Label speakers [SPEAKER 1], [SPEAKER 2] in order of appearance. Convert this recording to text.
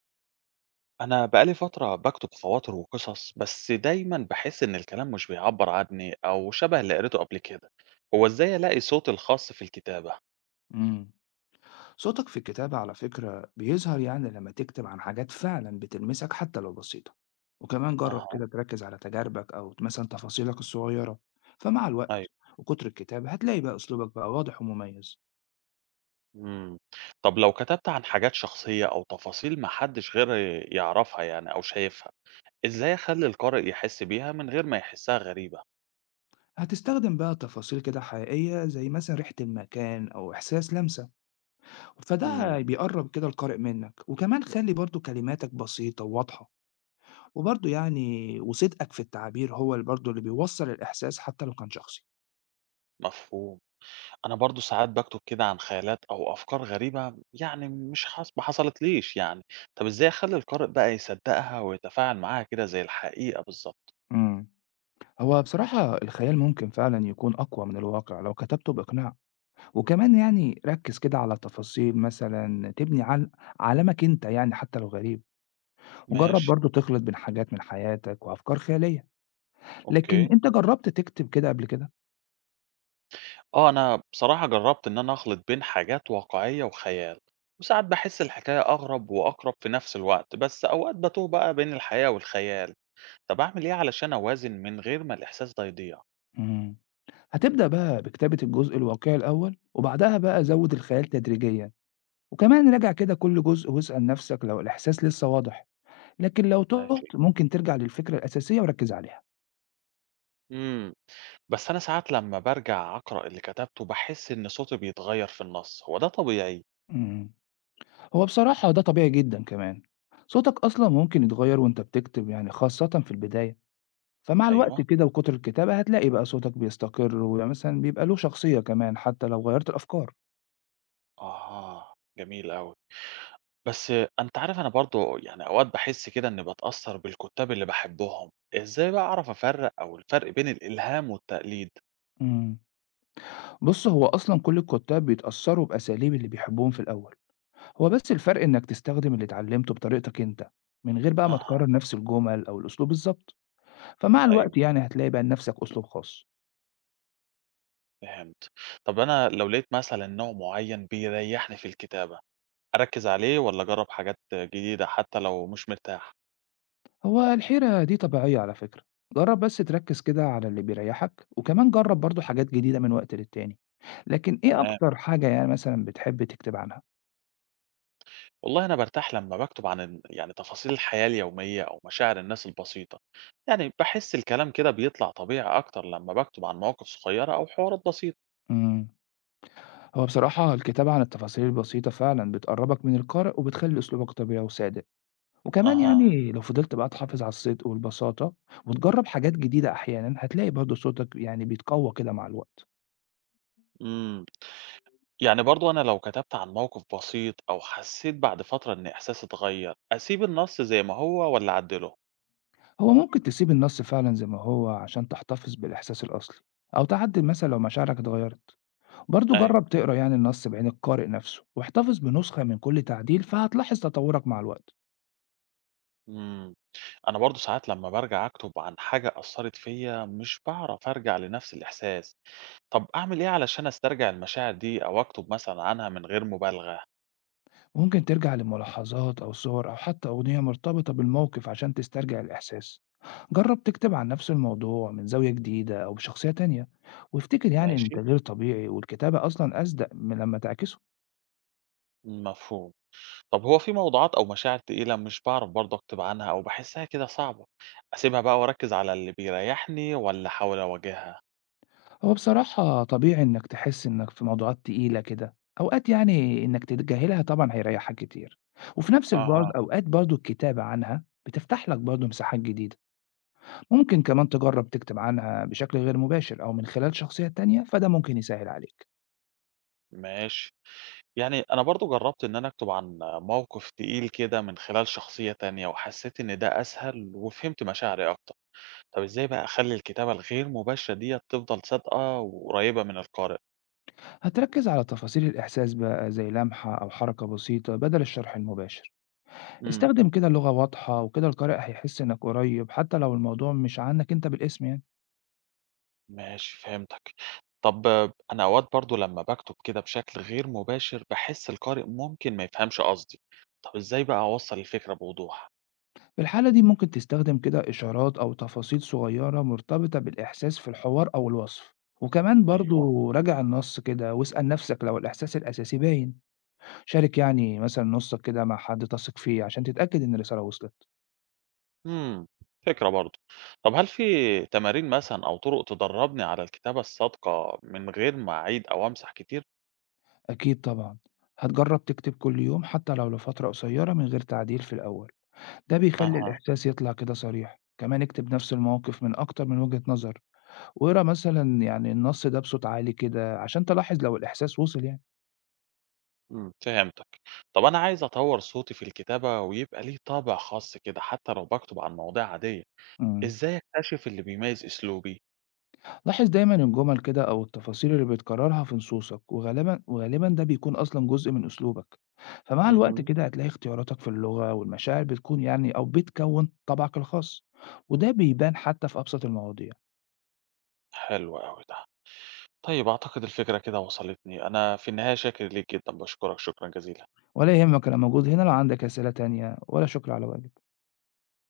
[SPEAKER 1] أنا بقالي فترة باكتب خواطر وقصص، بس دايما بحس إن الكلام مش بيعبر عني أو شبه اللي قريته قبل كده. هو إزاي ألاقي صوتي الخاص في الكتابة؟
[SPEAKER 2] امم صوتك في الكتابة على فكرة بيظهر، يعني لما تكتب عن حاجات فعلا بتلمسك حتى لو بسيطة. وكمان جرب
[SPEAKER 1] أها.
[SPEAKER 2] كده تركز على تجاربك أو مثلا تفاصيلك الصغيرة، فمع الوقت
[SPEAKER 1] أيوة.
[SPEAKER 2] وكتر الكتاب هتلاقي بقى أسلوبك بقى واضح ومميز.
[SPEAKER 1] مم. طب لو كتبت عن حاجات شخصية أو تفاصيل محدش غيري يعرفها يعني أو شايفها، إزاي أخلي القارئ يحس بيها من غير ما يحسها غريبة؟
[SPEAKER 2] هتستخدم بقى تفاصيل كده حقيقية زي مثلا ريحة المكان أو إحساس لمسة،
[SPEAKER 1] مم.
[SPEAKER 2] فده بيقرب كده القارئ منك. وكمان خلي برضو كلماتك بسيطة وواضحة، وبرضو يعني وصدقك في التعبير هو اللي برضو اللي بيوصل الإحساس حتى لو كان شخصي.
[SPEAKER 1] مفهوم. أنا برضه ساعات باكتب كده عن خيالات أو أفكار غريبة، يعني مش حص... ما حصلتليش يعني. طب إزاي أخلي القارئ بقى يصدقها ويتفاعل معاها كده زي الحقيقة بالظبط؟
[SPEAKER 2] امم هو بصراحة الخيال ممكن فعلا يكون أقوى من الواقع لو كتبته بإقناع. وكمان يعني ركز كده على تفاصيل، مثلا عالمك أنت يعني حتى لو غريب. وجرب
[SPEAKER 1] ماشي.
[SPEAKER 2] برضو تخلط بين حاجات من حياتك وأفكار خيالية. لكن
[SPEAKER 1] أوكي.
[SPEAKER 2] أنت جربت تكتب كده قبل كده؟
[SPEAKER 1] أه، أنا بصراحة جربت إن أنا أخلط بين حاجات واقعية وخيال، وساعات بحس الحكاية أغرب وأقرب في نفس الوقت، بس أوقات بتوه بقى بين الحقيقة والخيال. طب أعمل إيه علشان أوازن من غير ما الإحساس ده يضيع؟
[SPEAKER 2] مم. هتبدأ بقى بكتابة الجزء الواقعي الأول، وبعدها بقى زود الخيال تدريجيا. وكمان راجع كده كل جزء واسأل نفسك لو الإحساس لسه واضح، لكن لو تهت
[SPEAKER 1] ماشي.
[SPEAKER 2] ممكن ترجع للفكرة الأساسية وركز عليها.
[SPEAKER 1] امم بس أنا ساعات لما بارجع أقرأ اللي كتبته، باحس إن صوتي بيتغير في النص، هو ده طبيعي؟
[SPEAKER 2] مم. هو بصراحة ده طبيعي جدًا كمان، صوتك أصلًا ممكن يتغير وأنت بتكتب يعني خاصةً في البداية، فمع الوقت
[SPEAKER 1] أيوه،
[SPEAKER 2] كده وكتر الكتابة هتلاقي بقى صوتك بيستقر ومثلًا بيبقى له شخصية كمان حتى لو غيّرت الأفكار.
[SPEAKER 1] آه، جميل أوي. بس أنت عارف، أنا برضه يعني أوقات باحس كده إني باتأثر بالكتاب اللي باحبهم، إزاي بقى أعرف أفرق أو الفرق بين الإلهام والتقليد؟
[SPEAKER 2] إمم، بُص هو أصلًا كل الكتاب بيتأثروا بأساليب اللي بيحبوهم في الأول، هو بس الفرق إنك تستخدم اللي اتعلمته بطريقتك أنت، من غير بقى ما
[SPEAKER 1] أها.
[SPEAKER 2] تكرر نفس الجمل أو الأسلوب بالضبط، فمع
[SPEAKER 1] أيوه،
[SPEAKER 2] الوقت يعني هتلاقي بقى لنفسك أسلوب خاص.
[SPEAKER 1] فهمت. طب أنا لو لقيت مثلًا نوع معين بيريحني في الكتابة، أركز عليه ولا أجرب حاجات جديدة حتى لو مش مرتاح؟
[SPEAKER 2] هو الحيرة دي طبيعية على فكرة. جرب بس تركز كده على اللي بيريحك، وكمان جرب برضو حاجات جديدة من وقت للتاني. لكن ايه
[SPEAKER 1] تمام.
[SPEAKER 2] اكتر حاجة يعني مثلا بتحب تكتب عنها؟
[SPEAKER 1] والله أنا بارتاح لمّا باكتب عن ال يعني تفاصيل الحياة اليومية أو مشاعر الناس البسيطة، يعني باحس الكلام كده بيطلع طبيعي أكتر لمّا باكتب عن مواقف صغيرة أو حوارات بسيطة.
[SPEAKER 2] امم هو بصراحة الكتابة عن التفاصيل البسيطة فعلا بتقربك من القارئ وبتخلي اسلوبك طبيعي وصادق. وكمان
[SPEAKER 1] أها.
[SPEAKER 2] يعني لو فضلت بقى تحافظ على الصدق والبساطة وتجرب حاجات جديدة احيانا، هتلاقي برضو صوتك يعني بيتقوى كده مع الوقت.
[SPEAKER 1] إمم، يعني برضه أنا لو كتبت عن موقف بسيط أو حسيت بعد فترة إن إحساسي اتغير، أسيب النص زي ما هو والّا أعدله؟
[SPEAKER 2] هو ممكن تسيب النص فعلا زي ما هو عشان تحتفظ بالاحساس الاصلي، او تعدل مثلا لو مشاعرك اتغيرت. برضه
[SPEAKER 1] أيوه.
[SPEAKER 2] جرب تقرا يعني النص بعين القارئ نفسه، واحتفظ بنسخة من كل تعديل فهتلاحظ تطورك مع الوقت.
[SPEAKER 1] إمم، أنا برضه ساعات لمّا بارجع أكتب عن حاجة أثّرت فيّا مش باعرف أرجع لنفس الإحساس. طب أعمل إيه علشان أسترجع المشاعر دي أو أكتب مثلًا عنها من غير مبالغة؟
[SPEAKER 2] ممكن ترجع لملاحظات أو صور أو حتى أغنية مرتبطة بالموقف عشان تسترجع الإحساس. جرب تكتب عن نفس الموضوع من زاوية جديدة أو بشخصية تانية، وافتكر يعني إن
[SPEAKER 1] ماشي،
[SPEAKER 2] التغيير طبيعي والكتابة أصلا أصدق من لما تعكسه.
[SPEAKER 1] مفهوم. طب هو في موضوعات أو مشاعر تقيلة مش باعرف برضه أكتب عنها أو باحسّها كده صعبة، أسيبها بقى وأركّز على اللي بيريّحني والّا أحاول أواجهها؟
[SPEAKER 2] هو بصراحة طبيعي إنك تحس إنك في موضوعات تقيلة كده. أوقات يعني إنك تتجاهلها طبعا هيريحك كتير، وفي نفس الوقت
[SPEAKER 1] أها.
[SPEAKER 2] أوقات برضه الكتابة عنها بتفتح لك برضه مساحات جديدة. ممكن كمان تجرب تكتب عنها بشكل غير مباشر أو من خلال شخصية تانية، فده ممكن يسهل عليك.
[SPEAKER 1] ماشي. يعني أنا برضه جرّبت إن أنا أكتب عن موقف تقيل كده من خلال شخصية تانية وحسّيت إن ده أسهل وفهمت مشاعري أكتر. طب إزاي بقى أخلّي الكتابة الغير مباشرة ديّة تفضل صادقة وقريّبة من القارئ؟
[SPEAKER 2] هتركز على تفاصيل الإحساس بقى زي لمحة أو حركة بسيطة بدل الشرح المباشر.
[SPEAKER 1] إمم.
[SPEAKER 2] استخدم كده لغة واضحة وكده القارئ هيحس إنك قريب حتى لو الموضوع مش عنك أنت بالاسم يعني.
[SPEAKER 1] ماشي، فهمتك. طب أنا أوقات برضه لمّا باكتب كده بشكل غير مباشر باحس القارئ ممكن ما يفهمش قصدي. طب إزاي بقى أوصّل الفكرة بوضوح؟
[SPEAKER 2] في الحالة دي ممكن تستخدم كده إشارات أو تفاصيل صغيرة مرتبطة بالإحساس في الحوار أو الوصف. وكمان
[SPEAKER 1] أيوه،
[SPEAKER 2] برضو راجع النص كده واسأل نفسك لو الإحساس الأساسي باين. شارك يعني مثلا نصك كده مع حد تثق فيه عشان تتأكد إن الرسالة وصلت.
[SPEAKER 1] إمم، فكرة برضه. طب هل في تمارين مثلًا أو طرق تدرّبني على الكتابة الصادقة من غير ما أعيد أو أمسح كتير؟
[SPEAKER 2] أكيد طبعًا، هتجرّب تكتب كل يوم حتى لو لفترة قصيرة من غير تعديل في الأول، ده بيخلّي
[SPEAKER 1] أها،
[SPEAKER 2] الإحساس يطلع كده صريح. كمان اكتب نفس الموقف من أكتر من وجهة نظر، واقرا مثلًا يعني النص ده بصوت عالي كده عشان تلاحظ لو الإحساس وصل يعني.
[SPEAKER 1] إمم، فهمتك. طب أنا عايز أطوّر صوتي في الكتابة ويبقى ليه طابع خاص كده حتى لو باكتب عن مواضيع عادية،
[SPEAKER 2] إمم،
[SPEAKER 1] إزاي أكتشف اللي بيميز أسلوبي؟
[SPEAKER 2] لاحظ دايمًا الجمل كده أو التفاصيل اللي بتكررها في نصوصك، وغالبًا وغالبًا ده بيكون أصلًا جزء من أسلوبك، فمع الوقت
[SPEAKER 1] اهم،
[SPEAKER 2] كده هتلاقي اختياراتك في اللغة والمشاعر بتكون يعني أو بتكوّن طبعك الخاص، وده بيبان حتى في أبسط المواضيع.
[SPEAKER 1] حلو أوي ده. طيب أعتقد الفكرة كده وصلتني. أنا في النهاية شاكر ليك جدًا، باشكرك شكرًا جزيلًا.
[SPEAKER 2] ولا يهمك، أنا موجود هنا لو عندك أسئلة تانية، ولا شكر على واجب.